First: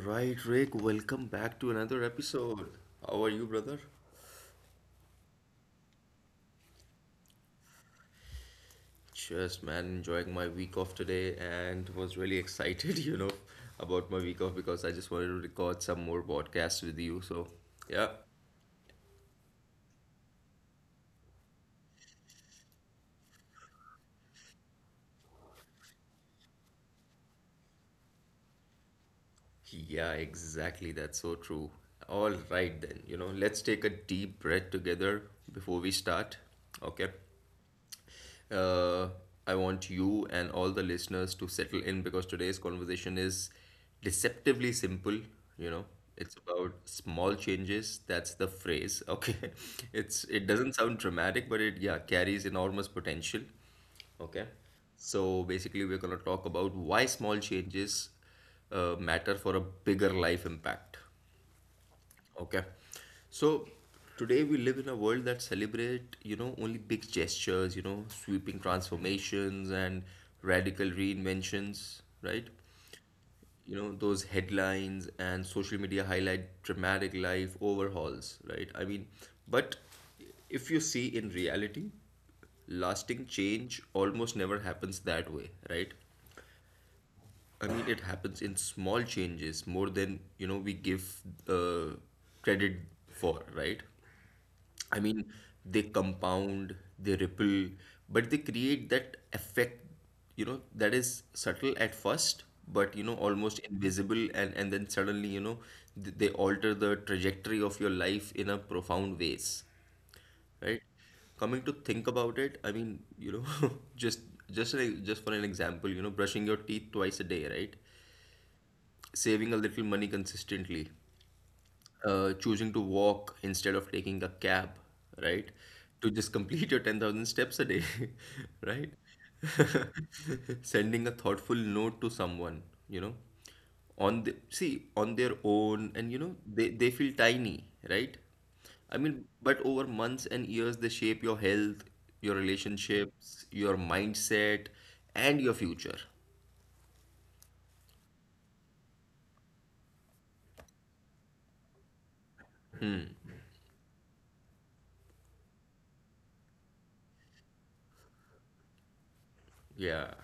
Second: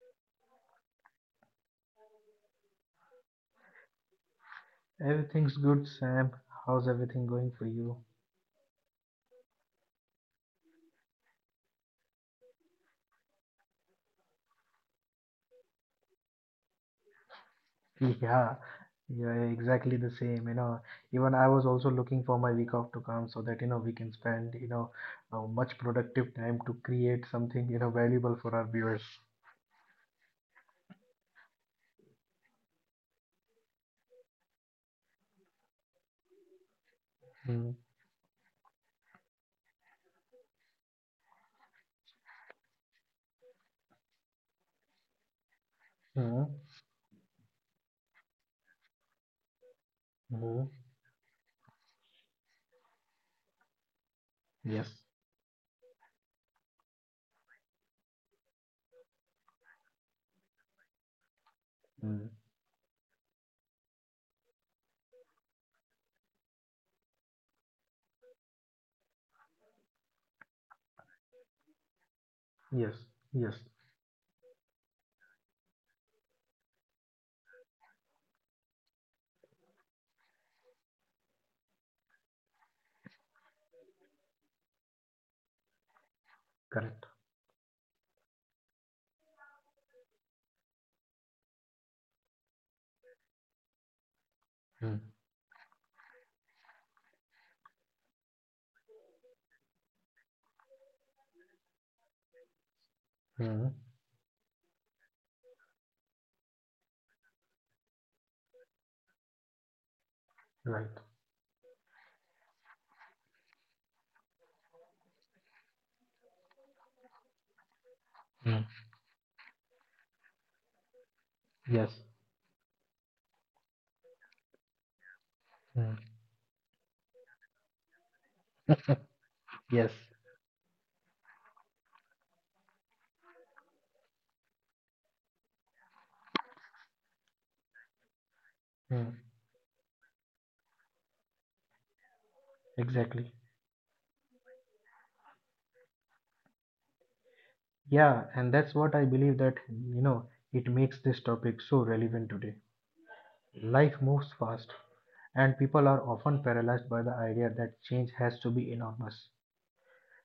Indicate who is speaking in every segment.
Speaker 1: right, Rick, welcome back to another episode. How are you, brother?
Speaker 2: Everything's good, Sam. How's everything going for you?
Speaker 1: Just man, enjoying my week off today and was really excited, about my week off because I just wanted to record some more podcasts with you. Yeah,
Speaker 2: Yeah, yeah, exactly the same. You know, even I was also looking for my week off to come so that, you know, we can spend, you know, much productive time to create something, you know, valuable for our viewers.
Speaker 1: yeah, exactly. That's so true. All right, then, let's take a deep breath together before we start. Okay.
Speaker 2: Mm,
Speaker 1: uh, I want you and all the listeners to settle in because today's conversation is deceptively simple. You know, it's
Speaker 2: mm,
Speaker 1: about small changes. That's the phrase. Okay, it
Speaker 2: mm,
Speaker 1: doesn't sound dramatic, but it yeah carries enormous potential. Okay,
Speaker 2: yes.
Speaker 1: so basically we're gonna talk about why small changes matter for a bigger life impact.
Speaker 2: mm,
Speaker 1: Okay. So today we live in a world that celebrate, you know, only big gestures, you know, sweeping transformations and radical reinventions, right?
Speaker 2: yes, yes,
Speaker 1: You know, those headlines and social media highlight dramatic life overhauls, right? I mean, but if you see in reality, lasting change almost never happens that way, right?
Speaker 2: correct.
Speaker 1: I mean, it happens in small changes more than, you know, we give uh, credit for, right? I
Speaker 2: Mm,
Speaker 1: mean, they compound, they ripple, but they create that effect, you know, that is subtle at first, but you know, almost
Speaker 2: mm,
Speaker 1: invisible, and then suddenly, they alter the trajectory of your life in a profound ways, right?
Speaker 2: right.
Speaker 1: Coming to think about it, I mean, you know, just just for an example, you know, brushing your teeth twice a day, right?
Speaker 2: Mm,
Speaker 1: Saving a little money consistently,
Speaker 2: yes.
Speaker 1: choosing to walk instead of taking a cab, right?
Speaker 2: mm,
Speaker 1: To just complete your 10,000 steps a day, right?
Speaker 2: yes.
Speaker 1: Sending a thoughtful note to someone, you know, on the see on their own, and you know, they feel tiny, right? I
Speaker 2: mm,
Speaker 1: mean, but over months and years, they shape your health, your
Speaker 2: exactly.
Speaker 1: relationships, your mindset, and your future.
Speaker 2: Yeah, and that's what I believe that, you know, it makes this topic so relevant today. Life moves fast, and people are often paralyzed by the idea that change has to be enormous.
Speaker 1: Yeah,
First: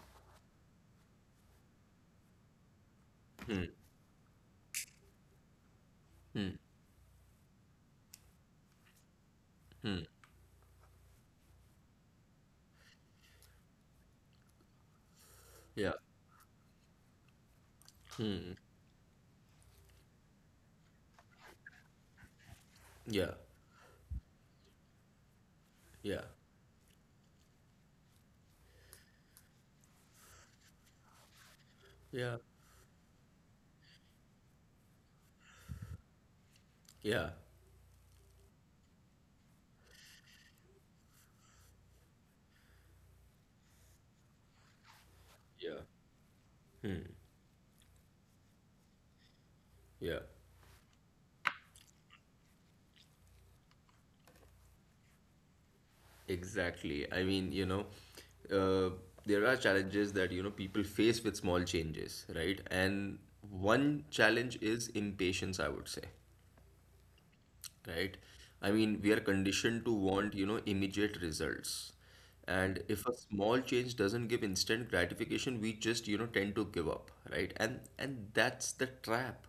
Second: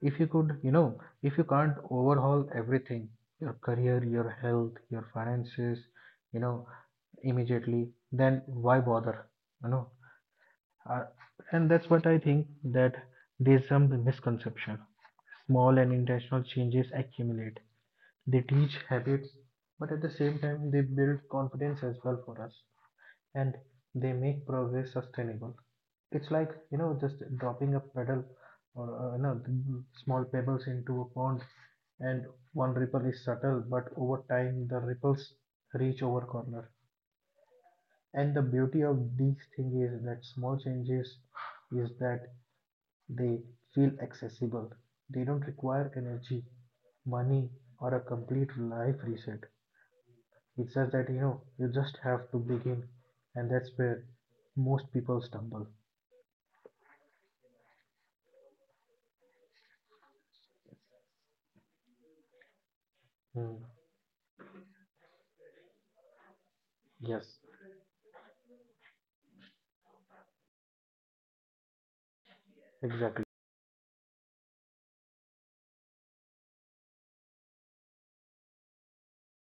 Speaker 2: If you could, you know, if you can't overhaul everything, your career, your health, your finances, you know, immediately, then why bother? You know, uh, and that's what I think, that there's some misconception. Small and
Speaker 1: yeah,
Speaker 2: intentional changes accumulate, they teach habits, but at the same time, they build confidence as well for us,
Speaker 1: yeah,
Speaker 2: and they make progress sustainable.
Speaker 1: yeah,
Speaker 2: It's like, you know, just dropping a pebble, or, you know, small pebbles into a pond, and
Speaker 1: yeah,
Speaker 2: one ripple is subtle, but over time the ripples reach over corner.
Speaker 1: yeah,
Speaker 2: And the beauty of these things is that small changes is that they feel accessible. They don't
Speaker 1: yeah,
Speaker 2: require energy, money, or a complete life reset.
Speaker 1: yeah.
Speaker 2: It's just that, you know, you just have to begin, and that's where most people stumble.
Speaker 1: Exactly. I mean, uh, there are challenges that, you know, people face with small changes, right? And
Speaker 2: Hmm.
Speaker 1: one challenge is impatience, I would say.
Speaker 2: Yes,
Speaker 1: Right? I mean, we are conditioned to want, you know, immediate results. And if a
Speaker 2: exactly.
Speaker 1: small change doesn't give instant gratification, we just, you know, tend to give up, right? And that's the trap.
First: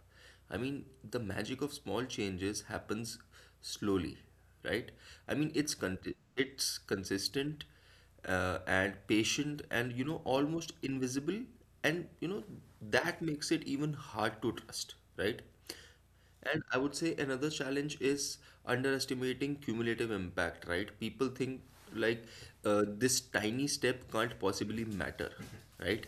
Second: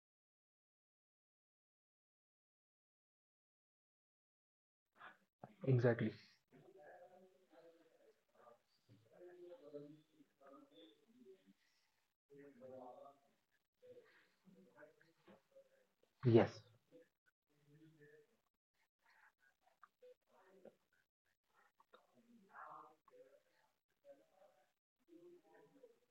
Speaker 1: I mean, the magic of small changes happens slowly, right? I mean,
Speaker 2: Exactly.
Speaker 1: it's consistent, and patient and, you know, almost invisible and, you know, that makes it even hard to trust, right?
Speaker 2: Yes,
Speaker 1: And I would say another challenge is underestimating cumulative impact, right? People think like this tiny step can't possibly matter, right?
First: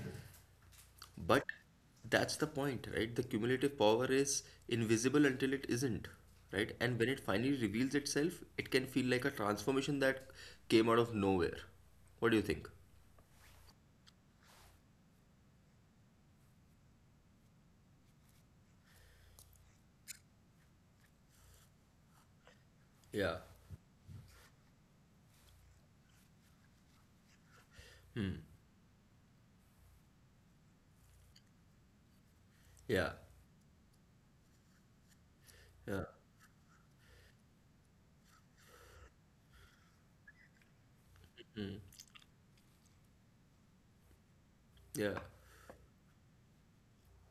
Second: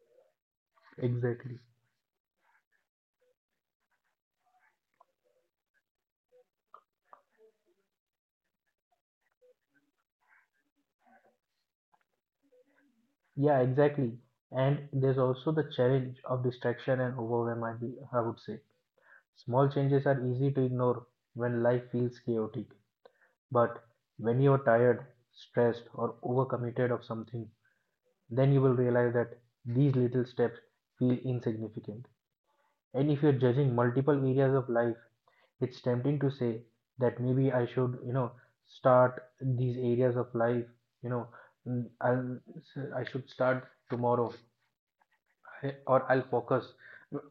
Speaker 1: But
Speaker 2: exactly.
Speaker 1: that's the point, right? The cumulative power is invisible until it isn't, right? And when it finally reveals itself, it can feel like a transformation that came out of nowhere. What do you think?
Speaker 2: Yeah, exactly. And there's also the challenge of distraction and overwhelm, I would say. Small changes are easy to ignore when life feels chaotic.
Speaker 1: Yeah,
Speaker 2: But when you're tired, stressed, or overcommitted of something, then you will realize that these little steps feel insignificant.
Speaker 1: yeah,
Speaker 2: And if you're judging multiple areas of life, it's
Speaker 1: yeah,
Speaker 2: tempting to say that maybe I should, you know, start these areas of life, you know, I should start tomorrow,
Speaker 1: yeah,
Speaker 2: or I'll focus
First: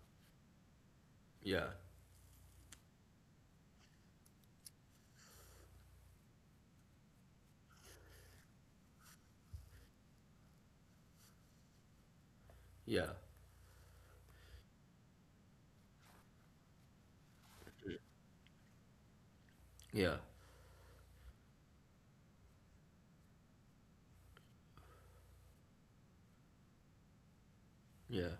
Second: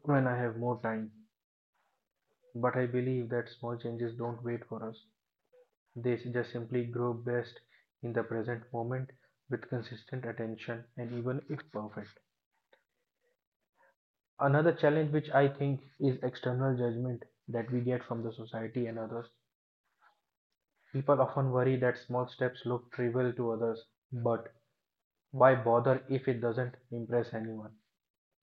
Speaker 2: when I have more time.
Speaker 1: yeah,
Speaker 2: But I believe that small changes don't wait for us. They just simply grow best in the present moment with consistent attention and even if perfect.
Speaker 1: yeah,
Speaker 2: Another challenge, which I think, is external judgment that we get from the society and others.
Speaker 1: yeah,
Speaker 2: People often worry that small steps look trivial to others, but why bother if it doesn't impress anyone?
Speaker 1: yeah,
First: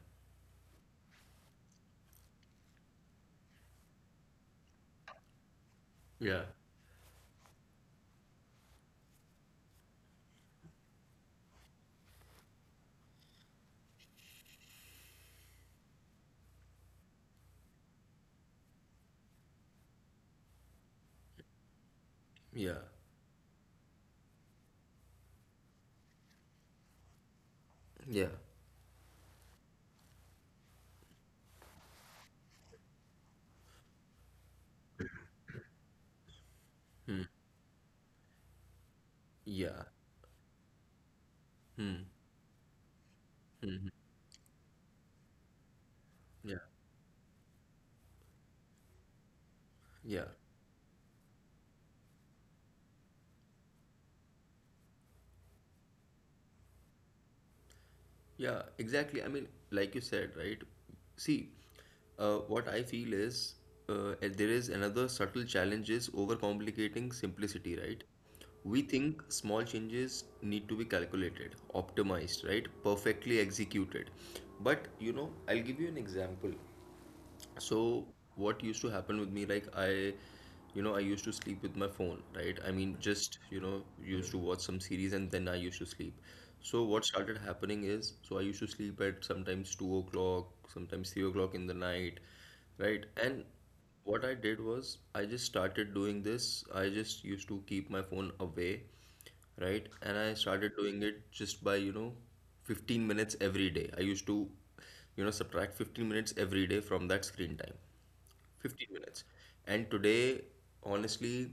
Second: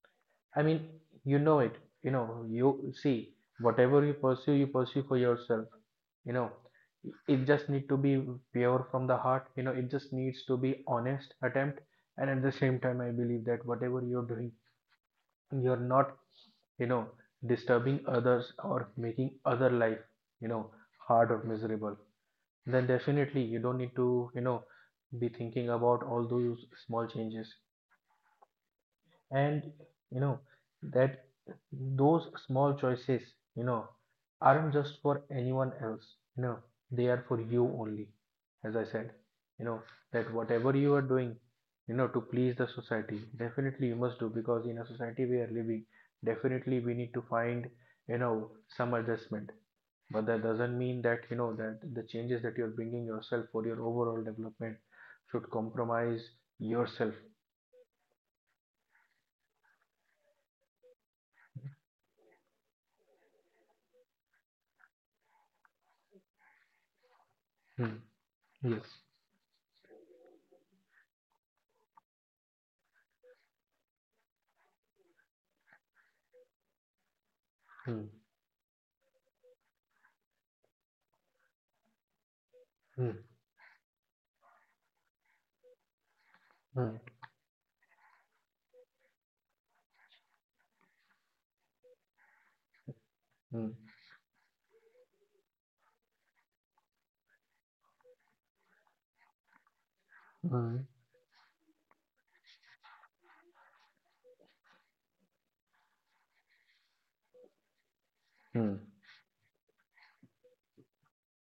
Speaker 2: I mean, you know it, you know, you see, whatever you pursue for yourself, you
Speaker 1: yeah,
Speaker 2: know. It just need to be pure from the heart, you know, it just needs to be honest attempt. And at the same time, I believe that whatever you're doing, you're not, you know, disturbing others or making other life, you know, hard or miserable,
Speaker 1: yeah,
Speaker 2: then definitely you don't need to, you know, be thinking about all those small changes.
Speaker 1: yeah.
Speaker 2: And you know that those small choices, you know, aren't just for anyone else, you know, they are for you only. As I said, you know,
Speaker 1: Yeah,
Speaker 2: that whatever you are doing, you know, to please the society, definitely you must do because in a society we are living,
Speaker 1: yeah,
Speaker 2: definitely we need to find, you know, some adjustment. But
Speaker 1: yeah,
Speaker 2: that doesn't mean that, you know, that the changes that you're bringing yourself for your overall development should compromise yourself.
Speaker 1: yeah, exactly. I mean, like you said, right? See, what I feel is, and there is another subtle challenge is overcomplicating simplicity,
Speaker 2: Hmm.
Speaker 1: right? We
Speaker 2: Yes.
Speaker 1: think small changes need to be calculated, optimized, right? Perfectly executed. But, you know, I'll give you an example.
Speaker 2: Hmm.
Speaker 1: So what used to happen with me, you know, I used to sleep with my phone, right? I mean,
Speaker 2: Hmm.
Speaker 1: just, you know, used to watch some series and then I used to sleep. So
Speaker 2: Hmm.
Speaker 1: what started happening is, so I used to sleep at sometimes 2 o'clock, sometimes 3 o'clock in the night, right? And
Speaker 2: Hmm.
Speaker 1: what I did was I just started doing this. I just used to keep my phone away, right? And I
Speaker 2: Hmm.
Speaker 1: started doing it just by, you know, 15 minutes every day. I used to you know subtract 15 minutes every day from that screen time,
Speaker 2: Hmm.
Speaker 1: 15 minutes, and today honestly,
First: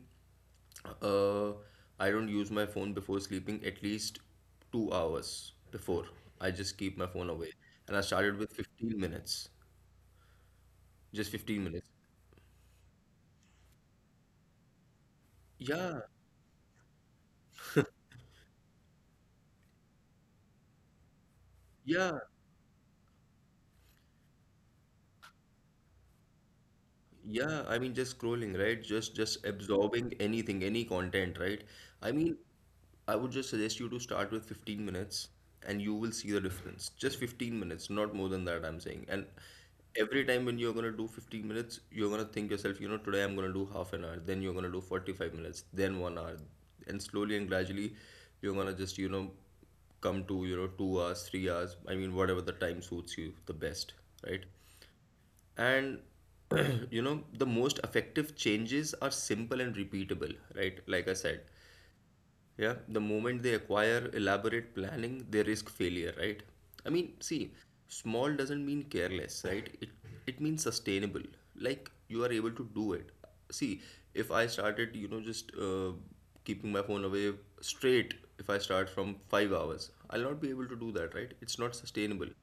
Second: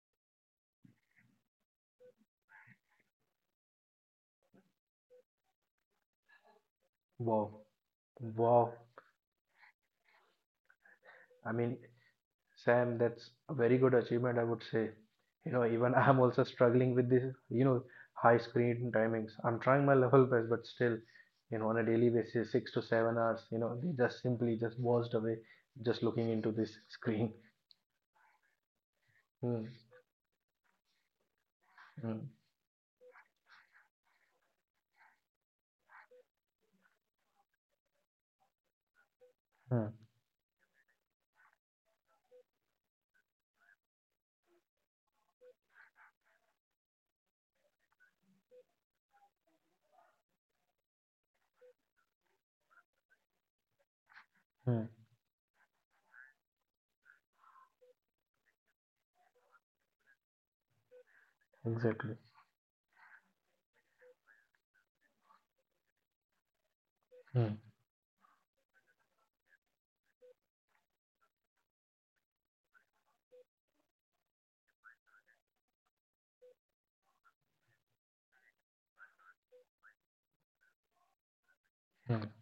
Speaker 1: uh, I don't use my phone before sleeping at least 2 hours before. I just keep my phone
Speaker 2: Wow.
Speaker 1: away. And I started with
Speaker 2: Wow.
Speaker 1: 15 minutes. Just
Speaker 2: I
Speaker 1: 15
Speaker 2: mean,
Speaker 1: minutes.
Speaker 2: Sam, that's a very good achievement, I would say. You know, even
Speaker 1: Yeah,
Speaker 2: I'm also struggling with this, you know, high screen timings. I'm trying my level best, but still, you know, on a daily
Speaker 1: yeah.
Speaker 2: basis 6 to 7 hours, you know, they just simply just washed away just looking into this screen.
Speaker 1: Yeah, I mean just scrolling, right? Just
Speaker 2: Hmm.
Speaker 1: absorbing anything, any content, right? I
Speaker 2: Hmm.
Speaker 1: mean, I would just suggest you to start with 15 minutes and you will see the difference. Just 15 minutes, not more than that, I'm saying. And
Speaker 2: Hmm.
Speaker 1: every time when you're gonna do 15 minutes, you're gonna think yourself, you know, today I'm gonna do half an hour, then you're gonna do 45 minutes, then one hour. And slowly and gradually, you're gonna just, you know, come to, you know, 2 hours, 3 hours, I mean, whatever the time suits you the best, right?
Speaker 2: mm,
Speaker 1: And you know, the most effective changes are simple and repeatable, right? Like I said,
Speaker 2: exactly.
Speaker 1: yeah, the moment they acquire elaborate planning, they risk failure, right? I mean, see,
Speaker 2: Hmm.
Speaker 1: small doesn't mean careless, right? It means sustainable. Like you are able to do it. See, if I started, you know, just, keeping my phone away straight, if I start from 5 hours, I'll not be able to do that, right? It's not
Speaker 2: Hmm.
Speaker 1: sustainable,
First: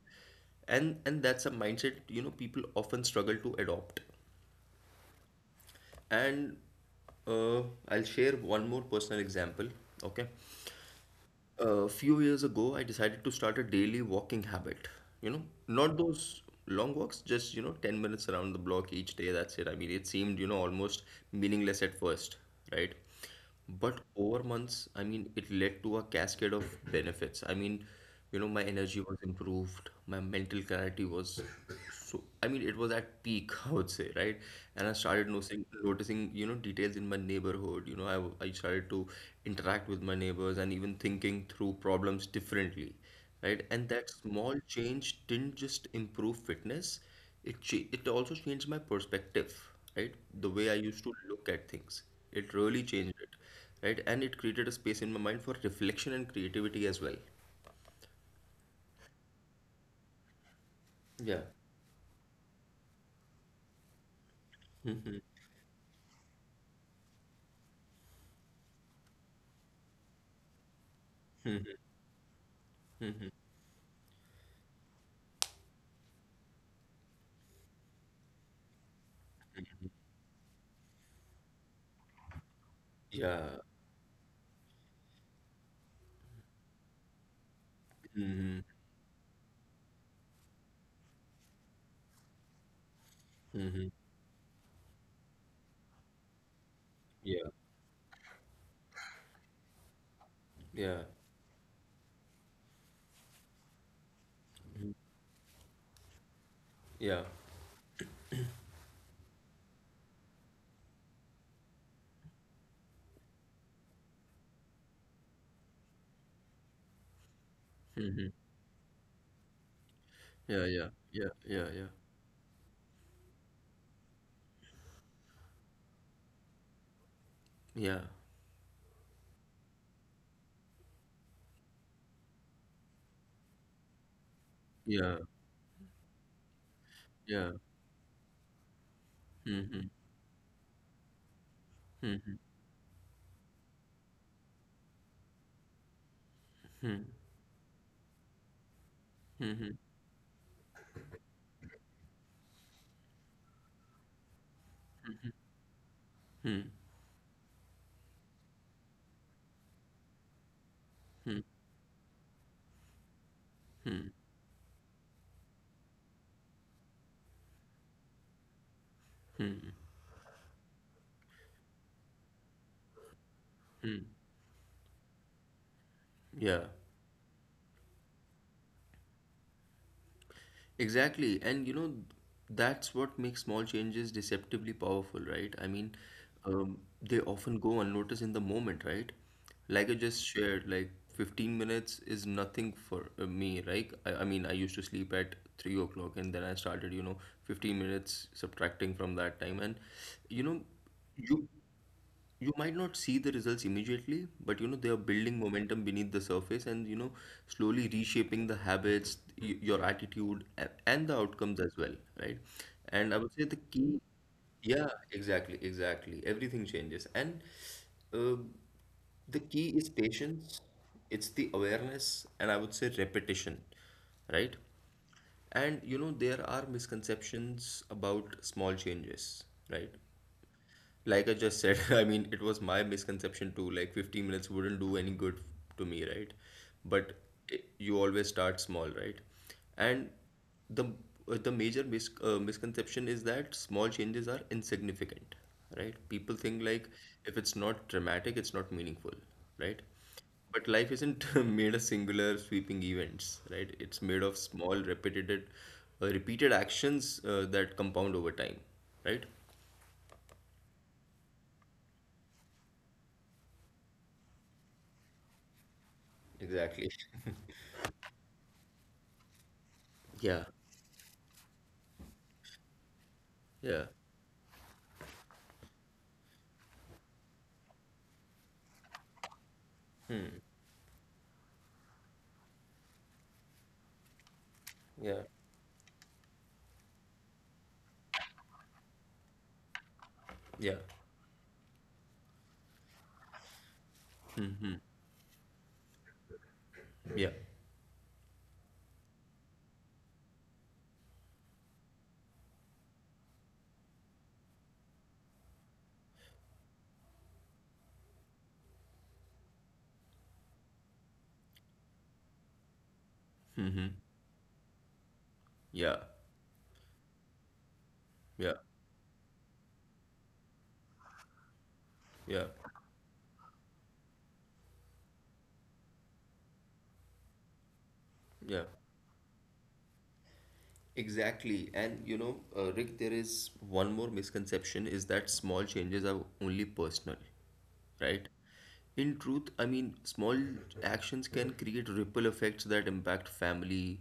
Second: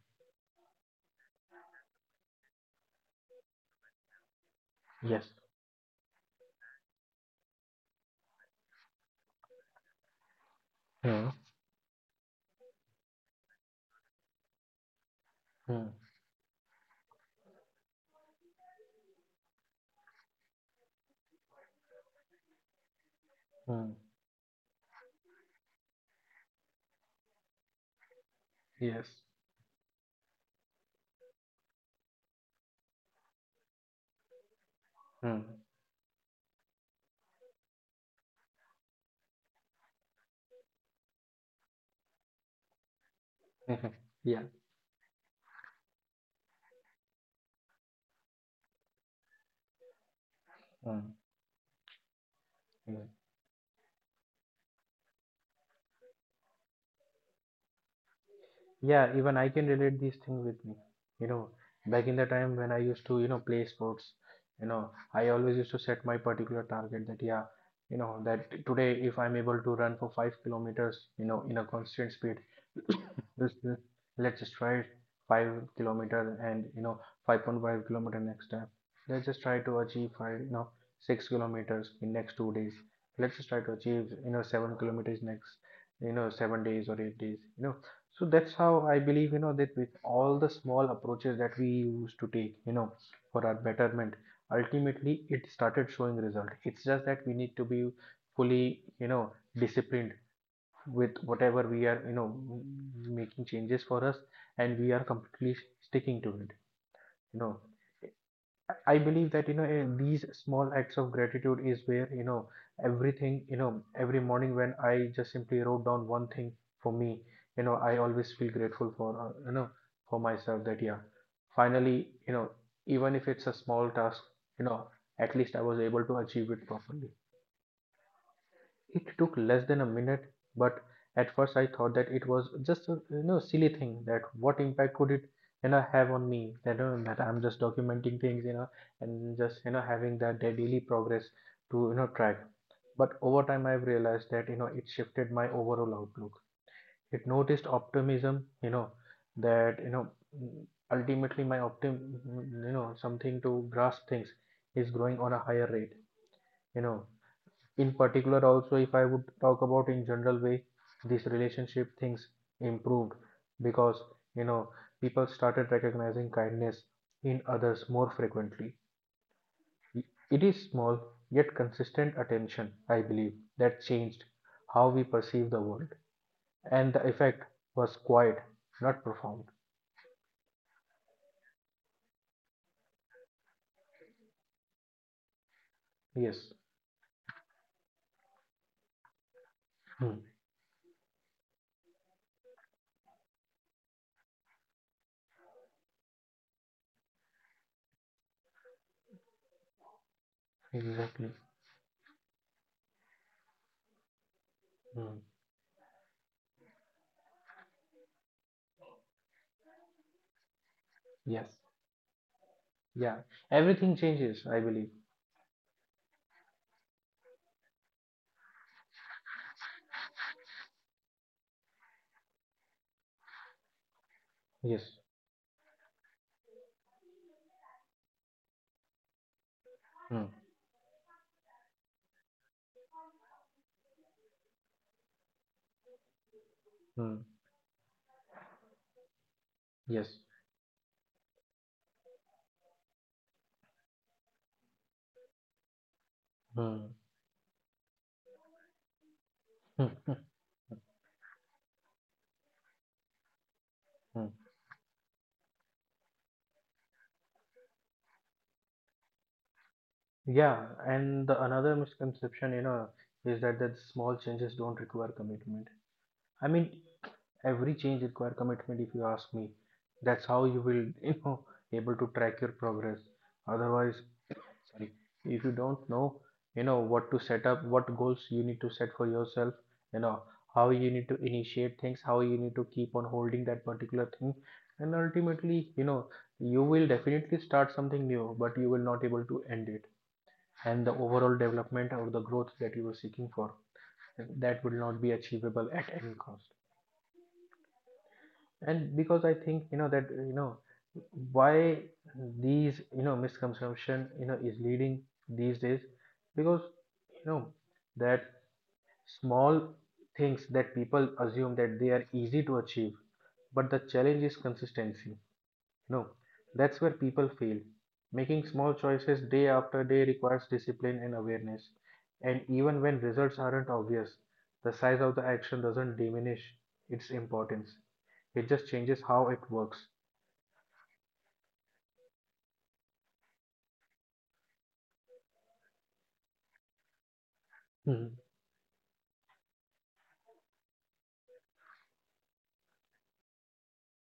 Speaker 1: and that's a mindset you know people often struggle to adopt.
Speaker 2: Yes.
Speaker 1: And uh, I'll share one more personal example. Okay,
Speaker 2: Hmm.
Speaker 1: a few years ago, I decided to start a daily walking habit. You know,
Speaker 2: Hmm.
Speaker 1: not those long walks, just, you know, 10 minutes around the block each day. That's it. I mean, it seemed, you know, almost meaningless at first, right?
Speaker 2: mm,
Speaker 1: But over months, I mean, it led to a cascade of benefits. I mean, you know, my energy
Speaker 2: yes.
Speaker 1: was improved, my mental clarity was I mean, it was at peak, I would say, right? And I started
Speaker 2: Hmm.
Speaker 1: noticing, you know, details in my neighborhood. You know, I started to interact with my neighbors and even thinking through problems differently, right? And that
Speaker 2: yeah.
Speaker 1: small change didn't just improve fitness, it also changed my perspective, right? The way I used to
Speaker 2: Hmm.
Speaker 1: look at things. It really
Speaker 2: Hmm.
Speaker 1: changed it, right? And it created a space in my mind for reflection and creativity as well.
Speaker 2: Yeah, even I can relate these things with me. You
Speaker 1: Yeah,
Speaker 2: know, back in the time when I used to, you know, play sports, you know, I always used to set my particular target that, yeah, you know, that today if I'm able to run for 5 kilometers, you know, in a constant speed, this, this, let's just try 5 kilometer and, you know, 5.5-kilometer next time. Let's just try to achieve five, you know, 6 kilometers in next 2 days. Let's just
Speaker 1: yeah,
Speaker 2: try to achieve, you know, 7 kilometers next, you know, 7 days or 8 days, you know, so that's how I believe, you know, that with all the small approaches that we used to take, you know, for our betterment, ultimately it started showing result. It's just that we
Speaker 1: yeah,
Speaker 2: need to be fully, you know, disciplined
Speaker 1: yeah,
Speaker 2: with whatever we are, you know, making changes for us, and we are completely sticking to it,
Speaker 1: yeah.
Speaker 2: you know. I believe that, you know, these small acts of gratitude is where, you know, everything, you know, every morning when I just simply wrote down one thing for me, you know, I always feel grateful for, you know, for myself,
Speaker 1: Yeah,
Speaker 2: that,
Speaker 1: yeah,
Speaker 2: yeah,
Speaker 1: yeah, yeah, yeah,
Speaker 2: finally, you know, even if it's a small task, you know, at least I was able to achieve it properly.
Speaker 1: yeah,
Speaker 2: It took less than a minute, but at first I thought that it was just a, you know, silly thing, that what impact could
Speaker 1: yeah,
Speaker 2: it, you know, have on me, that that I'm
Speaker 1: yeah.
Speaker 2: just documenting things, you know, and just, you know,
Speaker 1: Mm-hmm,
Speaker 2: having that daily progress to, you know, track.
Speaker 1: mm-hmm,
Speaker 2: But over time I've realized that, you know, it shifted my overall outlook. It noticed optimism, you know,
Speaker 1: mm-hmm,
Speaker 2: that, you know, mm, ultimately my you know, something to grasp things is growing on a higher rate. You know, in particular also, if I would talk about in general way, this
Speaker 1: mm-hmm.
Speaker 2: relationship things improved because,
Speaker 1: Mm-hmm.
Speaker 2: you know, people started recognizing kindness in others more frequently. It is small yet consistent attention, I believe, that changed how we perceive the world,
Speaker 1: Yeah,
Speaker 2: and the effect was quiet, not profound.
Speaker 1: exactly. And you know, that's what makes small changes deceptively powerful, right? I mean,
Speaker 2: Yes.
Speaker 1: they often go unnoticed in the moment, right? Like I
Speaker 2: Hmm.
Speaker 1: just shared, like 15 minutes is nothing for, me. I mean, I used to sleep at 3 o'clock and then I started, you know, 15 minutes subtracting from that time. And, you know,
Speaker 2: Exactly.
Speaker 1: you you might not see the results immediately, but you know they are
Speaker 2: Hmm.
Speaker 1: building momentum beneath the surface and you know slowly reshaping the habits, your attitude, and the
Speaker 2: Yes.
Speaker 1: outcomes as well, right? And I
Speaker 2: Yeah,
Speaker 1: would say the
Speaker 2: everything
Speaker 1: key,
Speaker 2: changes, I
Speaker 1: yeah,
Speaker 2: believe.
Speaker 1: exactly. Everything changes, and uh, the key is patience. It's the awareness, and I would say repetition, right?
Speaker 2: Yes.
Speaker 1: And you know there are misconceptions about small changes, right?
Speaker 2: Hmm.
Speaker 1: Like I just said, I mean, it was my misconception too. Like 15 minutes wouldn't do any good to me, right? But
Speaker 2: Hmm.
Speaker 1: it, you always start small, right? And
Speaker 2: Yes.
Speaker 1: the the major misconception is that small changes are insignificant, right? People think like
Speaker 2: Hmm.
Speaker 1: if it's not dramatic, it's not meaningful, right?
Speaker 2: Hmm.
Speaker 1: But life isn't made of singular sweeping events, right? It's made
Speaker 2: Hmm.
Speaker 1: of small, repeated actions that compound over time, right?
Speaker 2: Yeah, and the another misconception, you know, is that that small changes don't require commitment. I mean,
Speaker 1: Exactly.
Speaker 2: every change require commitment if you ask me. That's how
Speaker 1: Yeah,
Speaker 2: you will, you know, able to track your progress.
Speaker 1: yeah,
Speaker 2: Otherwise, sorry, if you don't know, you know, what to set up, what goals you need to set for yourself, you know, how you need to initiate things, how you need to keep on holding that particular thing, and
Speaker 1: yeah,
Speaker 2: ultimately, you know, you will definitely start something new, but you will not able to end it,
Speaker 1: yeah,
Speaker 2: and the overall development or the growth that you were seeking for, that will not be achievable at any cost.
Speaker 1: yeah.
Speaker 2: And because I think, you know, that, you know, why these, you know, misconception, you know, is leading these days, because, you know, that small things that people assume that they are easy to achieve, but the
Speaker 1: Mm-hmm.
Speaker 2: challenge is consistency.
Speaker 1: Yeah,
Speaker 2: No, that's where people fail. Making
Speaker 1: yeah,
Speaker 2: small choices day after day requires discipline and awareness. And
Speaker 1: yeah,
Speaker 2: even when results aren't obvious, the size of the action doesn't diminish its importance. It
Speaker 1: yeah.
Speaker 2: just changes how it works.
Speaker 1: Exactly. And you know, Rick, there is one more misconception is that small changes are only personal,
Speaker 2: Hmm.
Speaker 1: right? In truth, I mean, small actions can create ripple effects that impact family,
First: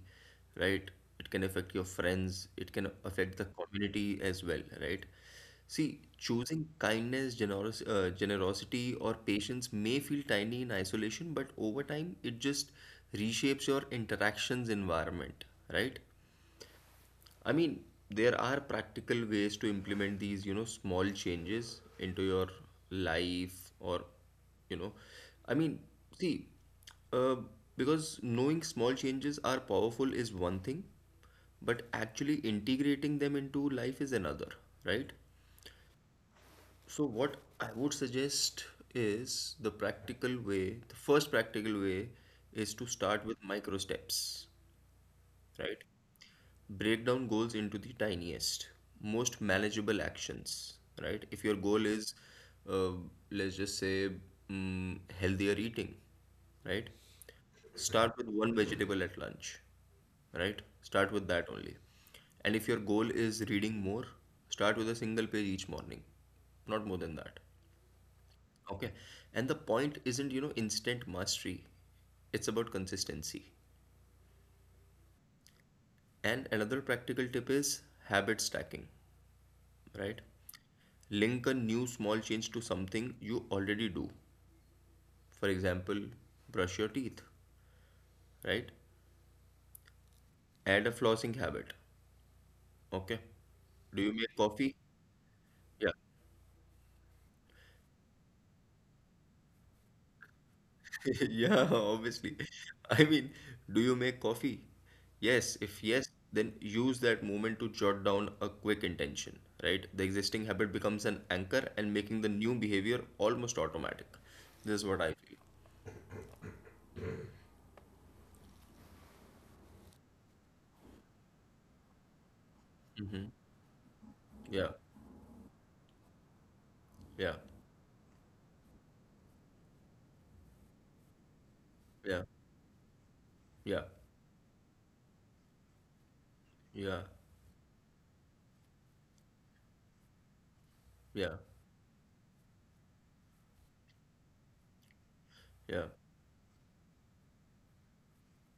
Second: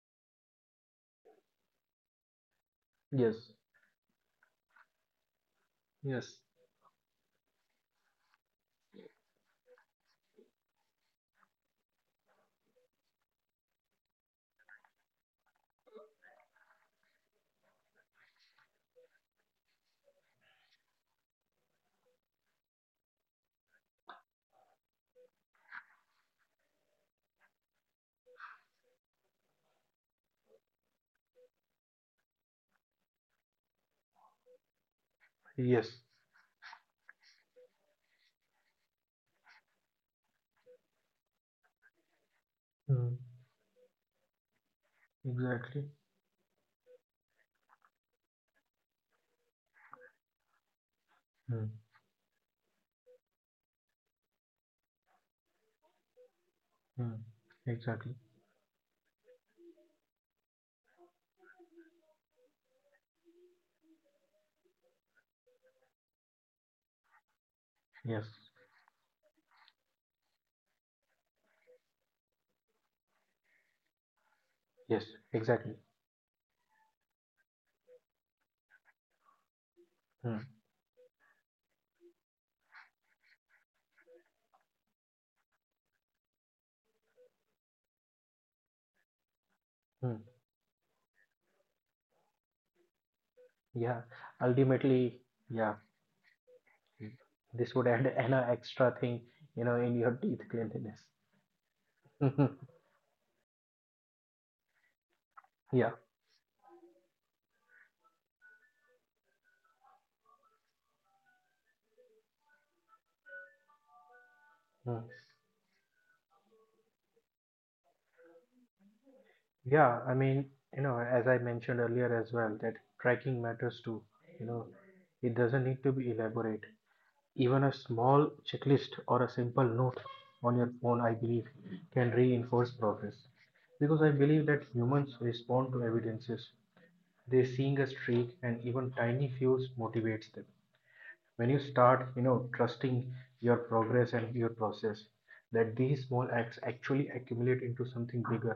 Speaker 1: right? It can affect your friends, it can affect the
Speaker 2: Yes.
Speaker 1: community as well, right? See,
Speaker 2: Yes.
Speaker 1: choosing kindness, generous generosity, or patience may feel tiny in isolation, but over time, it just reshapes your interactions environment, right? I mean, there are practical ways to implement these, you know, small changes into your life or, you know, I mean, see, uh, because knowing small changes are powerful is one thing, but actually integrating them into life is another, right?
Speaker 2: Yes.
Speaker 1: So, what I would suggest is the practical way, the first practical way is to
Speaker 2: Hmm.
Speaker 1: start with micro steps, right?
Speaker 2: Exactly.
Speaker 1: Break down goals into the tiniest most manageable actions, right? If your
Speaker 2: Hmm.
Speaker 1: goal is, uh, let's just say healthier eating, right?
Speaker 2: Hmm. Exactly.
Speaker 1: Start with one vegetable at lunch, right? Start with that only. And if your goal is reading more, start with a single page each morning, not more than that.
Speaker 2: Yes.
Speaker 1: Okay. And the point isn't you know instant mastery, it's about consistency.
Speaker 2: Yes, exactly.
Speaker 1: And another practical tip is habit stacking, right?
Speaker 2: Hmm.
Speaker 1: Link a new small change to something you already do. For example, brush your teeth, right?
Speaker 2: Hmm.
Speaker 1: Add a flossing habit. Okay. Do
Speaker 2: Yeah,
Speaker 1: you make coffee?
Speaker 2: ultimately, yeah.
Speaker 1: Yeah.
Speaker 2: Hmm. This would add an extra thing, you know, in your teeth cleanliness.
Speaker 1: Yeah, obviously.
Speaker 2: Mhm.
Speaker 1: I mean, do you make coffee? Yes. If
Speaker 2: Yeah.
Speaker 1: yes, then use that moment to jot down a quick intention, right? The existing habit becomes an anchor and making the new behavior almost automatic. This is what
Speaker 2: Mm.
Speaker 1: I feel.
Speaker 2: Yeah. I mean, you know, as I mentioned earlier as well, that
Speaker 1: Hmm?
Speaker 2: tracking matters too. You know,
Speaker 1: Yeah.
Speaker 2: it doesn't need to be elaborate.
Speaker 1: Yeah.
Speaker 2: Even a small checklist or a simple note on your phone, I believe, can
Speaker 1: Yeah.
Speaker 2: reinforce progress.
Speaker 1: Yeah.
Speaker 2: Because I believe that humans respond to evidences.
Speaker 1: Yeah.
Speaker 2: They seeing a streak and even tiny fuels motivates them.
Speaker 1: Yeah.
Speaker 2: When you start, you know, trusting your progress and your process, that
Speaker 1: Yeah.
Speaker 2: these small acts actually accumulate into something bigger.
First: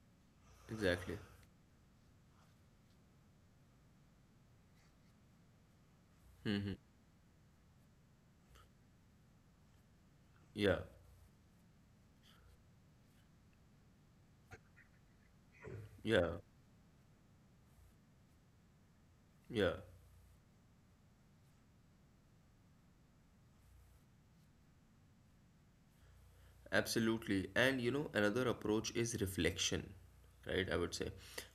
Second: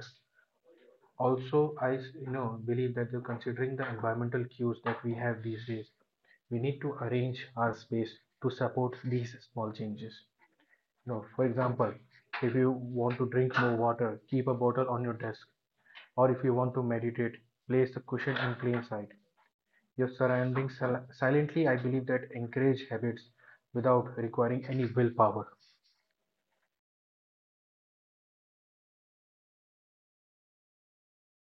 Speaker 1: Exactly.
Speaker 2: Also, I, you know, believe that, considering the environmental cues that we have these days, we
Speaker 1: Hmm.
Speaker 2: need to arrange our space to support these small changes.
Speaker 1: Yeah.
Speaker 2: You know, for example, if you want to drink more water, keep a bottle on your desk,
Speaker 1: Yeah.
Speaker 2: or if you want to meditate, place a cushion in plain sight.
Speaker 1: Yeah.
Speaker 2: Your surroundings silently, I believe, that encourage habits without requiring any willpower.
Speaker 1: Absolutely. And another approach is reflection, right? I would say.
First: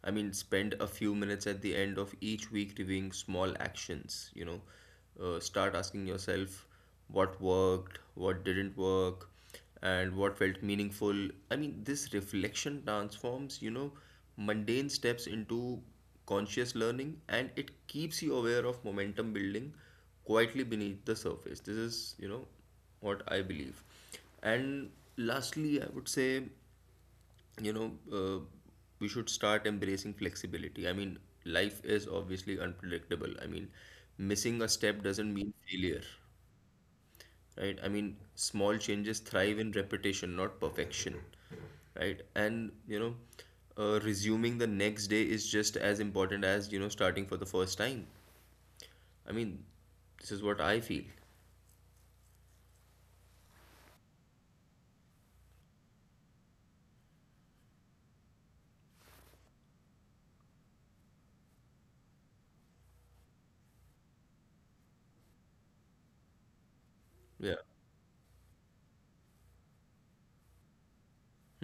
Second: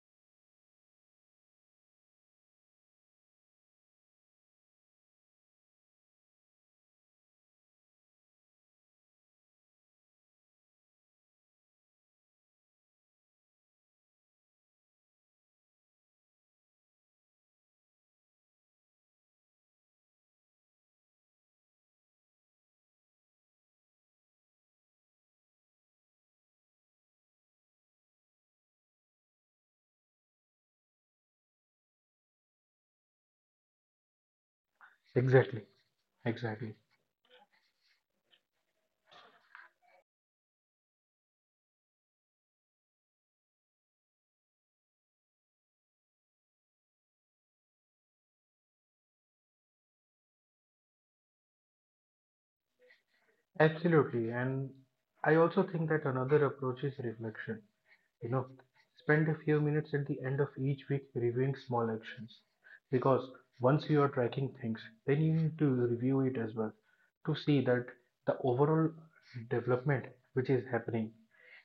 Speaker 1: Spend a few minutes at the end of each week reviewing small actions. Start asking yourself what worked, what didn't work, and what felt meaningful. This reflection transforms mundane steps into conscious learning, and it keeps you aware of momentum building quietly beneath the surface. This is what I believe. And lastly, I would say, you know, uh, we should start embracing flexibility. Life is obviously unpredictable. Missing a step doesn't mean
Speaker 2: Exactly.
Speaker 1: failure,
Speaker 2: Exactly.
Speaker 1: right? Small changes thrive in repetition, not perfection, right? And resuming the next day is just as important as starting for the first time. I mean, this is what I feel.
Speaker 2: Absolutely. And I also think that another approach is reflection. You know, spend a few minutes at the end of each week reviewing small actions, because once you are tracking things, then you need to review it as well to see
Speaker 1: Yeah,
Speaker 2: that the overall development which is happening,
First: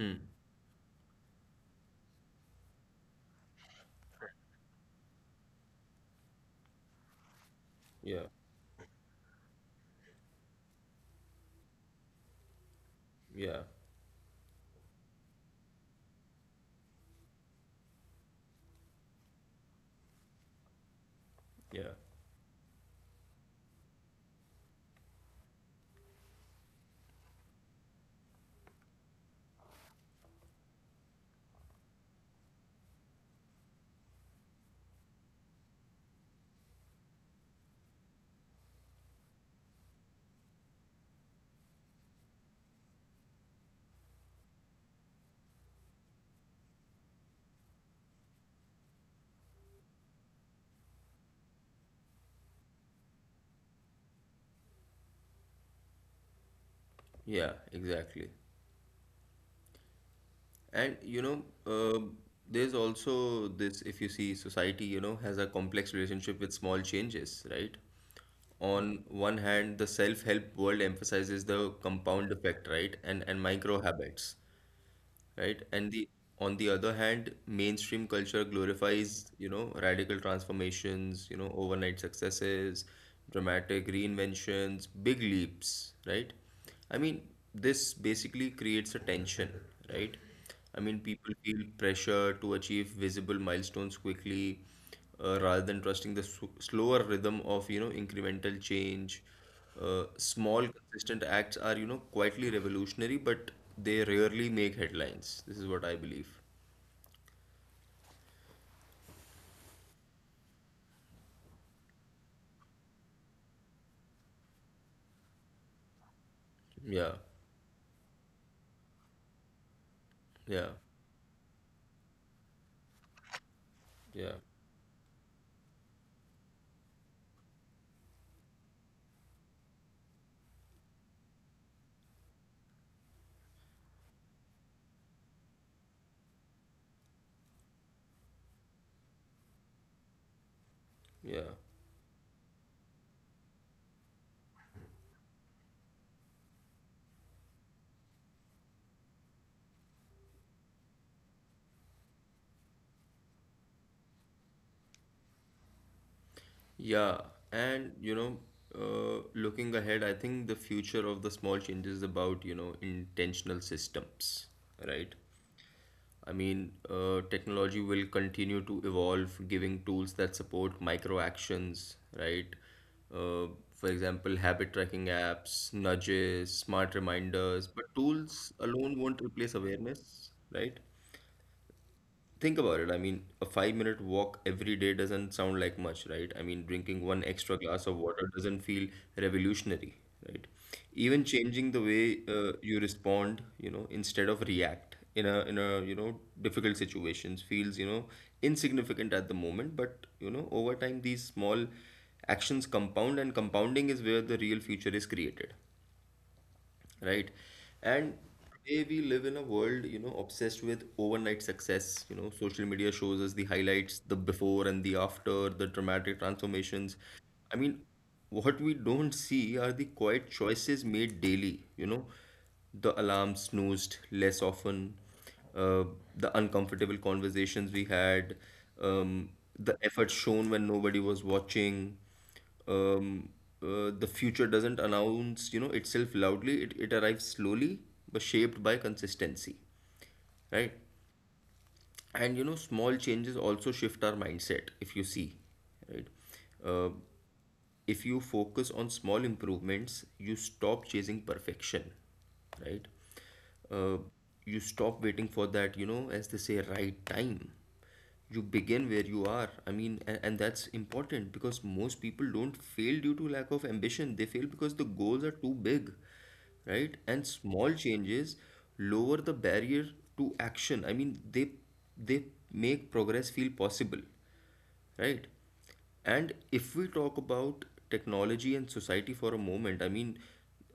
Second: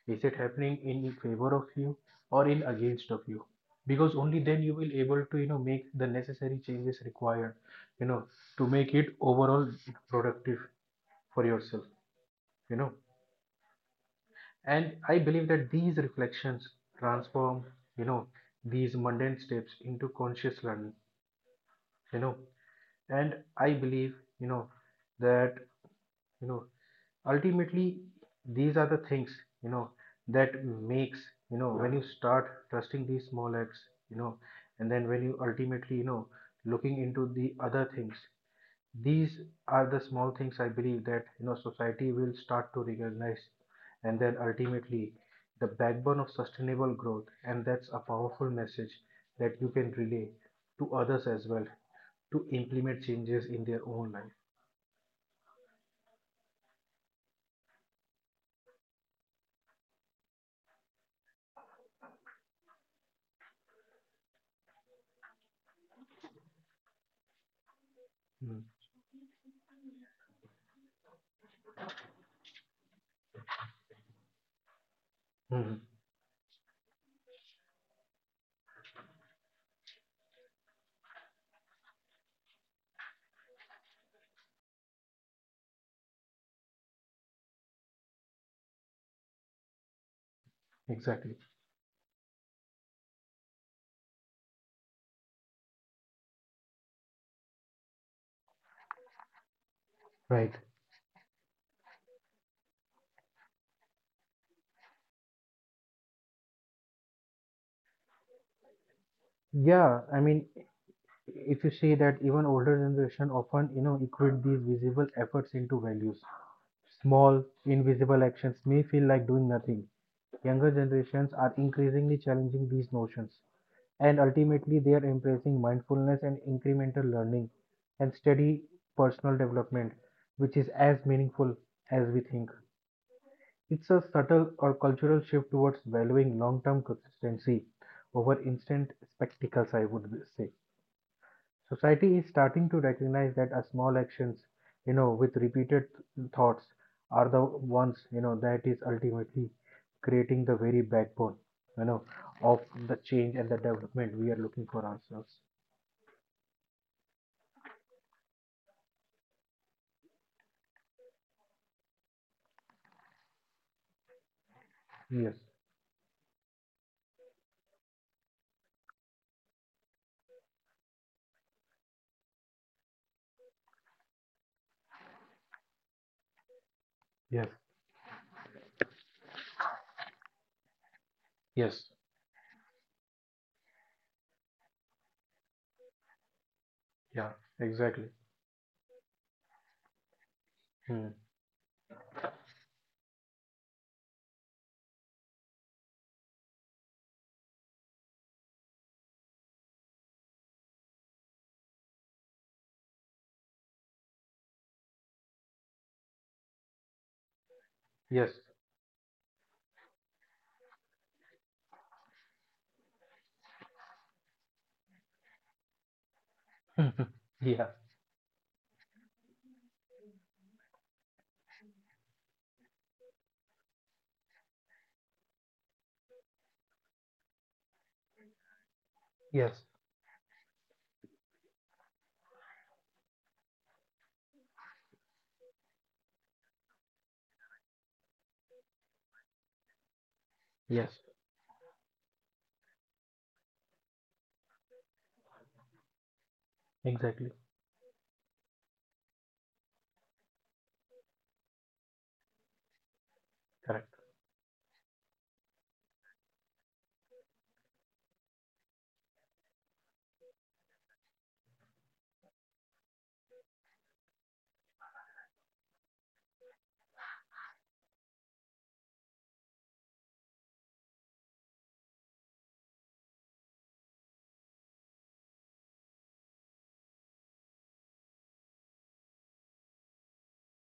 Speaker 2: is it happening in favor of you or in against of you, because only then you will able to, you know, make the necessary changes required, you know,
Speaker 1: yeah,
Speaker 2: to make it overall productive for yourself, you know.
Speaker 1: yeah,
Speaker 2: And I believe that these reflections transform, you know, these mundane steps into conscious learning,
Speaker 1: yeah,
Speaker 2: you know. And I believe, you know, that, you know, ultimately these are the things, you know, that makes when you start trusting these small acts, you know, and then when you ultimately looking into the other things, these are the small things I believe that society will start to recognize, and then ultimately the backbone of sustainable growth, and that's a powerful message that you can relay to others as well to implement changes in their own life.
Speaker 1: yeah, exactly. And there's also this. If you see, society, you know, has a complex relationship with small changes, right?
Speaker 2: Mm.
Speaker 1: On one hand, the self-help world emphasizes the compound effect, right? And micro habits, right?
Speaker 2: Mhm.
Speaker 1: And the on the other hand, mainstream culture glorifies, you know, radical transformations, you know, overnight successes, dramatic reinventions, big leaps, right? I mean, this basically creates a tension, right? People
Speaker 2: Exactly.
Speaker 1: feel pressure to achieve visible milestones quickly, rather than trusting the s slower rhythm of, you know, incremental change.
Speaker 2: Right.
Speaker 1: Small, consistent acts are, you know, quietly revolutionary, but they rarely make headlines. This is what I believe.
Speaker 2: Yeah, I mean, if you say that even older generation often equate these visible efforts into values.
Speaker 1: Yeah,
Speaker 2: Small, invisible actions may feel like doing nothing. Younger
Speaker 1: yeah,
Speaker 2: generations are increasingly challenging these notions, and
Speaker 1: yeah,
Speaker 2: ultimately, they are embracing mindfulness and incremental learning and steady personal development, which is as meaningful as we think. It's a subtle or cultural shift towards valuing long term consistency over instant spectacles, I would say.
Speaker 1: yeah,
Speaker 2: Society is starting to recognize that a small actions with repeated thoughts are the ones that is ultimately creating the very backbone, you know, of the change and the development we are looking for ourselves.
Speaker 1: yeah. And, you know, looking ahead, I think the future of the small changes is about, you know, intentional systems, right?
Speaker 2: Yes.
Speaker 1: I mean, technology will continue to evolve, giving tools that support micro actions, right? Uh, for example, habit tracking apps, nudges, smart
Speaker 2: Yes,
Speaker 1: reminders, but tools alone won't replace awareness, right?
Speaker 2: yes,
Speaker 1: Think about it. A 5-minute walk every day doesn't sound like much, right? Drinking one
Speaker 2: yeah,
Speaker 1: extra glass of
Speaker 2: exactly.
Speaker 1: water doesn't feel revolutionary, right?
Speaker 2: Hmm.
Speaker 1: Even changing the way you respond, you know, instead of react in a you know difficult situations feels you know insignificant at the moment, but you know over time these small actions compound, and compounding is where the real future is created, right? And
Speaker 2: Yes,
Speaker 1: today we live in a world, you know, obsessed with overnight success. You know, social media shows us the highlights, the before and the after, the dramatic transformations. I
Speaker 2: yeah.
Speaker 1: mean, what we don't see are the quiet choices made daily, you know, the alarm snoozed less often, uh, the uncomfortable conversations we had, um,
Speaker 2: Yes.
Speaker 1: the effort shown when nobody was watching. Um, the future doesn't announce, you know, itself loudly. It arrives slowly, but shaped by consistency, right?
Speaker 2: Yes.
Speaker 1: And you know, small changes also shift our mindset, if you see, right? Uh,
Speaker 2: Exactly.
Speaker 1: if you focus on small improvements, you stop chasing perfection, right?
Speaker 2: Correct.
Speaker 1: Uh, you stop waiting for that, you know, as they say, right time. You begin where you are. I mean, and that's important because most people don't fail due to lack of ambition. They fail because the goals are too big, right? And small changes lower the barrier to action. They make progress feel possible, right? And if we talk about technology and society for a moment, I mean,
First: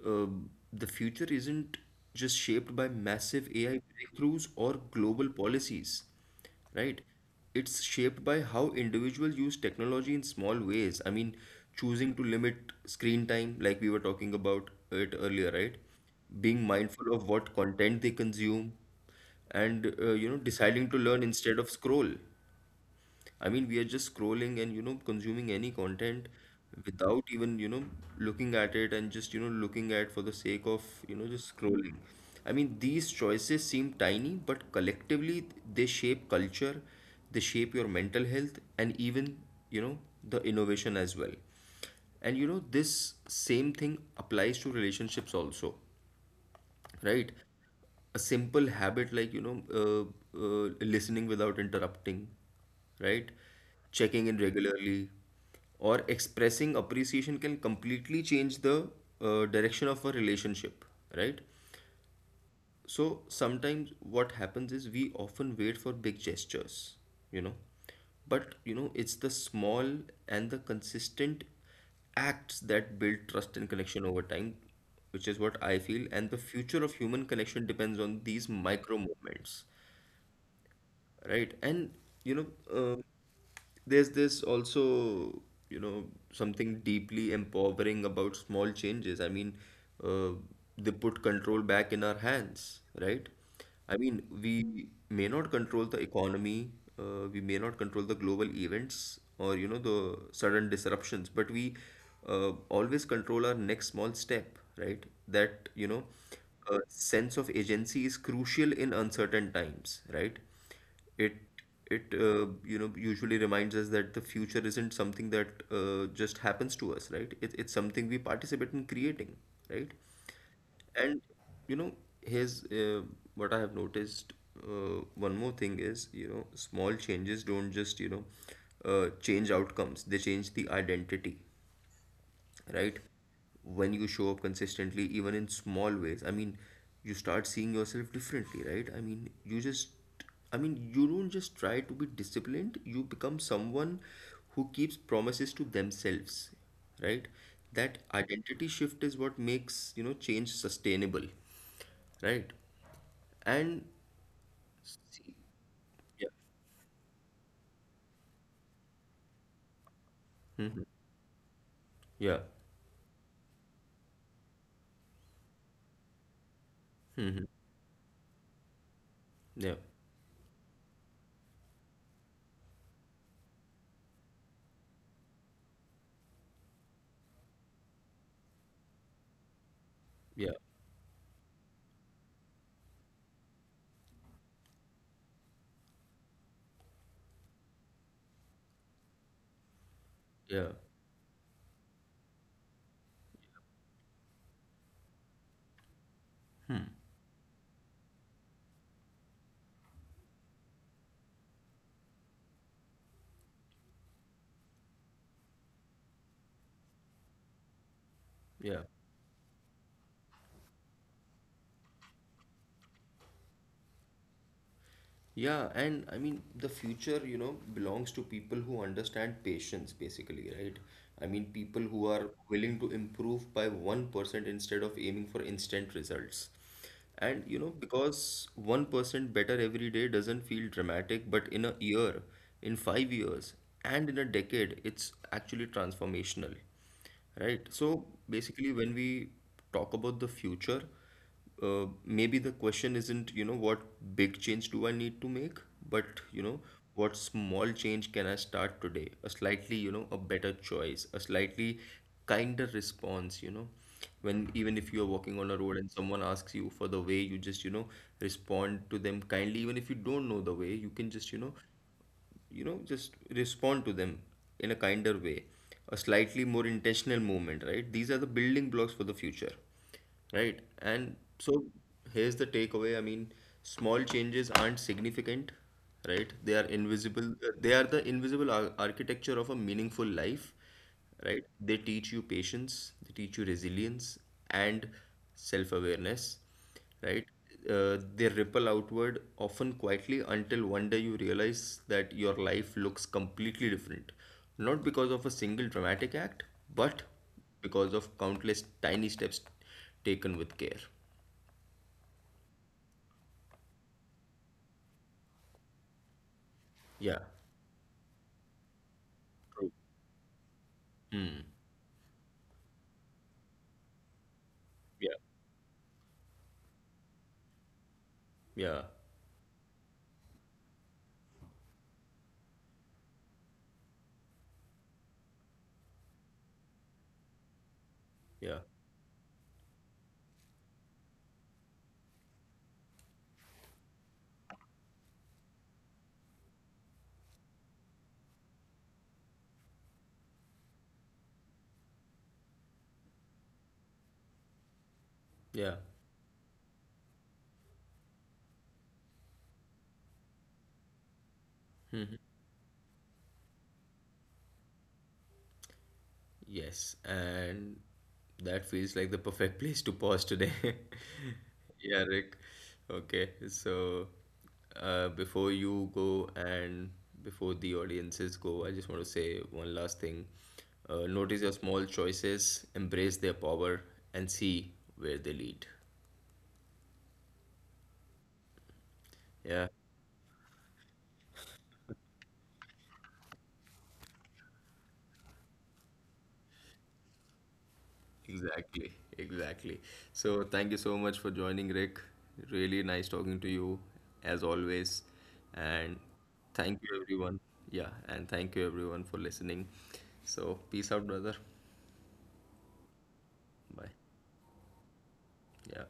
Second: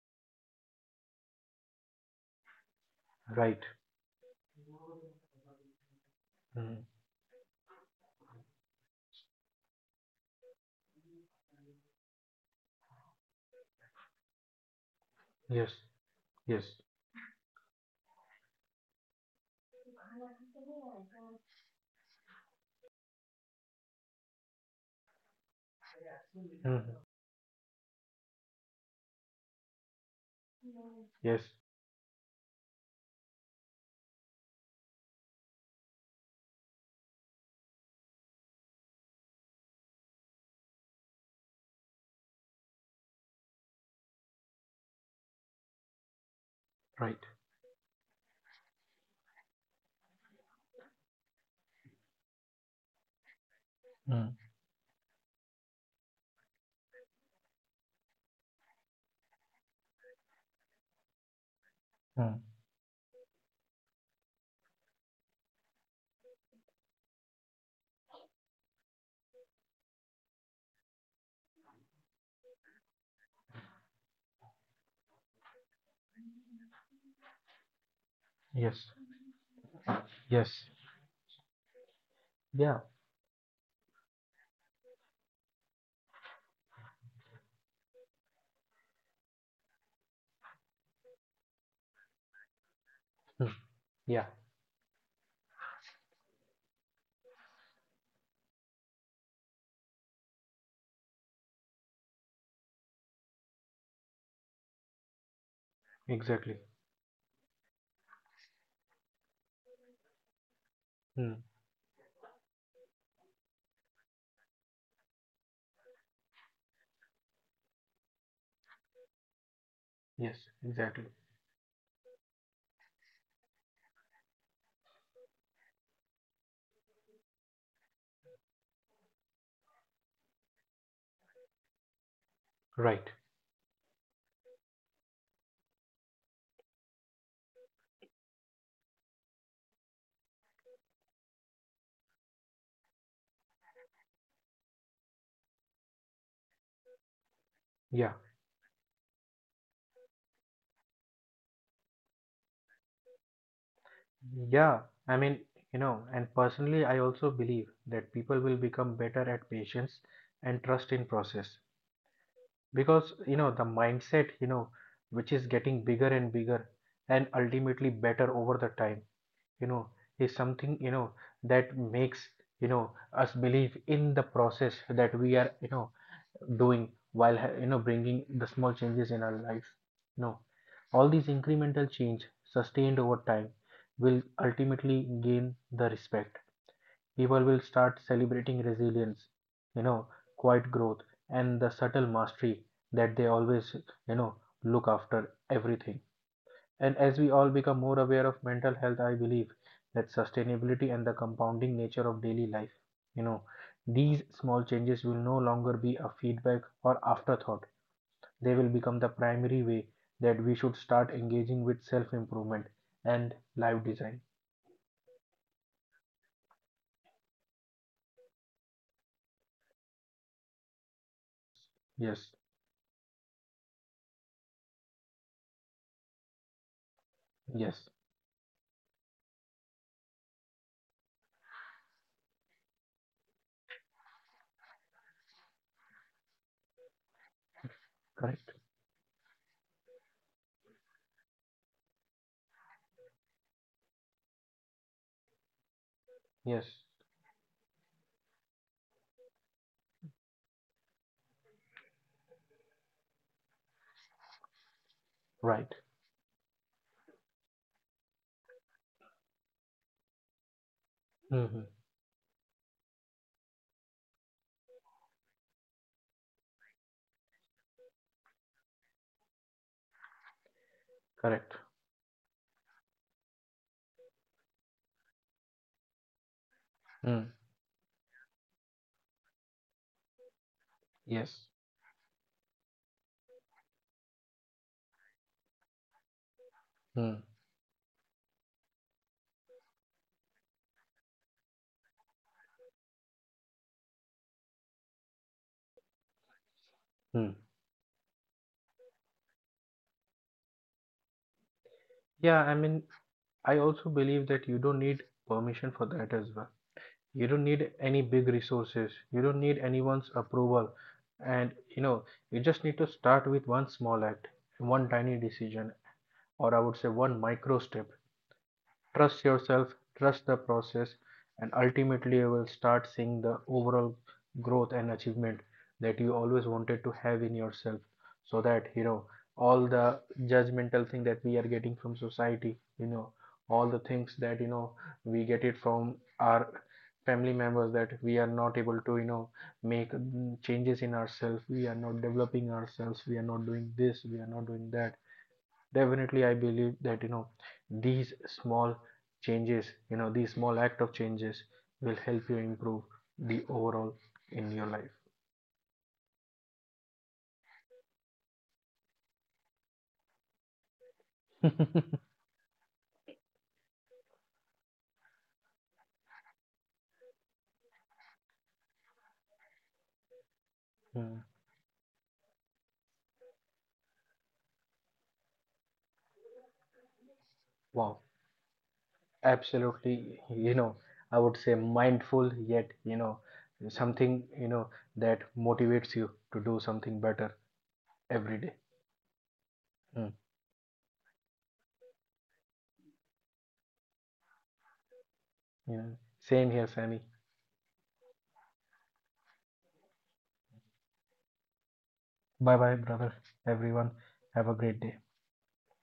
Speaker 1: uh, the future isn't just shaped by massive
Speaker 2: Right.
Speaker 1: AI breakthroughs or global policies,
Speaker 2: Mm.
Speaker 1: right? It's shaped by how individuals use technology in small ways. Choosing to limit screen time, like we were talking about it earlier,
Speaker 2: Yes,
Speaker 1: right?
Speaker 2: yes,
Speaker 1: Being mindful of what content they consume, and you know, deciding to learn instead of scroll. We are just scrolling and, you know, consuming any content
Speaker 2: mhm.
Speaker 1: without even, you know, looking at it and just, you know, looking at for the sake of, you know,
Speaker 2: Yes,
Speaker 1: just scrolling. These choices seem tiny, but collectively they shape culture, they shape your mental health, and even, you know, the innovation as well. And you know, this same thing applies to relationships also,
Speaker 2: right.
Speaker 1: right? A simple habit like, you know, listening without interrupting, right? Checking in
Speaker 2: Mm.
Speaker 1: regularly or expressing appreciation can completely change the direction of a relationship, right?
Speaker 2: Mm.
Speaker 1: So sometimes what happens is we often wait for big gestures, you know, but you know, it's the small and the consistent acts that build trust and connection over time, which is what I feel. And the future of human connection depends on these
Speaker 2: Yes.
Speaker 1: micro movements,
Speaker 2: Yes,
Speaker 1: right? And you know,
Speaker 2: yeah.
Speaker 1: uh, there's this also, you know, something deeply empowering about small changes. I mean, uh, they put control back in our hands, right?
Speaker 2: Hmm. Yeah,
Speaker 1: We may not control the economy, we may not control the global events or, you know, the sudden disruptions, but we always control our next small step, right? That, you know,
Speaker 2: exactly.
Speaker 1: uh, sense of agency is crucial in uncertain times, right? It
Speaker 2: Mm,
Speaker 1: it you know usually reminds us that the future isn't something that just happens to us, right? It's something we participate in creating, right?
Speaker 2: yes, exactly.
Speaker 1: And you know, here's what I have noticed. One more thing is, you know, small changes don't just you know change outcomes; they change the identity, right?
Speaker 2: Right.
Speaker 1: When you show up consistently even in small ways, I mean, you start seeing yourself differently, right? I mean, you don't just try to be disciplined, you become someone who keeps promises to themselves, right? That
Speaker 2: Yeah.
Speaker 1: identity shift is what makes you know change sustainable, right? And
Speaker 2: Yeah. I
Speaker 1: see,
Speaker 2: mean
Speaker 1: yeah,
Speaker 2: and personally, I also believe that people will become better at patience and trust in process
Speaker 1: yeah,
Speaker 2: because the mindset which is getting bigger and bigger and
Speaker 1: hmm,
Speaker 2: ultimately better over the time, you
Speaker 1: yeah,
Speaker 2: know, is something that makes us believe in the process that we are doing while bringing the small changes in our life, no?
Speaker 1: yeah,
Speaker 2: All these incremental change sustained over time will ultimately gain the respect. People will start celebrating resilience, you know
Speaker 1: yeah,
Speaker 2: quiet growth and the subtle mastery that they always, you know look after everything. And as we all become more aware of mental health, I believe that sustainability and the compounding nature of daily life, you know, these small changes will no longer be a feedback or afterthought. They will
Speaker 1: yeah.
Speaker 2: become the primary way that we should start engaging with self improvement and life design.
Speaker 1: Yeah, and the future, you know, belongs to people who understand patience, basically, right? People who are
Speaker 2: Yes,
Speaker 1: willing to improve by 1% instead of aiming for instant results. And, you know,
Speaker 2: yes,
Speaker 1: because 1% better every day doesn't feel dramatic, but in a year, in 5 years, and in a decade, it's actually transformational. Right. So
Speaker 2: correct.
Speaker 1: basically, when we talk about the future, maybe the question isn't, you know, what big change do I need to make, but, you know,
Speaker 2: Yes,
Speaker 1: what small change can I start today? A slightly, you know, a better choice, a slightly kinder response, you know. When even if you're walking on a road
Speaker 2: right.
Speaker 1: and someone asks you for the way, you just, you know, respond to them kindly. Even if you don't know the way, you can just,
Speaker 2: Hmm.
Speaker 1: you know just respond to them in a kinder way, a slightly more intentional movement, right? These are the building blocks for the future, right? And
Speaker 2: Correct.
Speaker 1: so here's the takeaway. I mean, small changes aren't significant, right? They are invisible,
Speaker 2: Mm.
Speaker 1: they are the invisible architecture of a meaningful life, right?
Speaker 2: Yes.
Speaker 1: They teach you patience, they teach you resilience and self-awareness, right?
Speaker 2: Mm.
Speaker 1: They ripple outward, often quietly, until one day you realize that your life looks completely different. Not because of a single dramatic act, but
Speaker 2: Mm.
Speaker 1: because of countless tiny steps taken with care.
Speaker 2: Yeah, I mean, I also believe that you don't need permission for that as well.
Speaker 1: Yeah.
Speaker 2: You don't need any big resources, you don't need
Speaker 1: True.
Speaker 2: anyone's approval, and you just need to start with one small act, one
Speaker 1: Yeah.
Speaker 2: tiny decision, or I would say one micro step.
Speaker 1: Yeah.
Speaker 2: Trust yourself, trust the process, and ultimately you will start seeing the overall growth and achievement that you always wanted to have in yourself. So
Speaker 1: Yeah.
Speaker 2: that all the judgmental thing that we are getting from society all the things that we get it from our family members that we are not able to make changes in ourselves, we are not developing ourselves, we are not doing this, we are not doing that.
Speaker 1: Yeah.
Speaker 2: Definitely, I believe that these small changes, these small act of changes will help you improve the overall in your life.
Speaker 1: Yes, and that feels like the perfect place to pause today. Yeah, Rick. Okay, so before you go and before the audiences go, I just want to say one last thing.
Speaker 2: Hmm.
Speaker 1: Notice your small choices, embrace their power, and see where they lead.
Speaker 2: Wow,
Speaker 1: Yeah.
Speaker 2: absolutely. I would say mindful yet, something, you know that motivates you to do something better every day.
Speaker 1: Exactly, exactly.
Speaker 2: Hmm.
Speaker 1: So thank you so much for joining, Rick. Really nice talking to you as always.
Speaker 2: you
Speaker 1: And
Speaker 2: know Same here,
Speaker 1: thank you
Speaker 2: Sammy.
Speaker 1: everyone. Yeah, and thank you everyone for listening. So peace out, brother.
Speaker 2: Bye bye, brother.
Speaker 1: Bye.
Speaker 2: Everyone, have a great day.
Speaker 1: Yeah.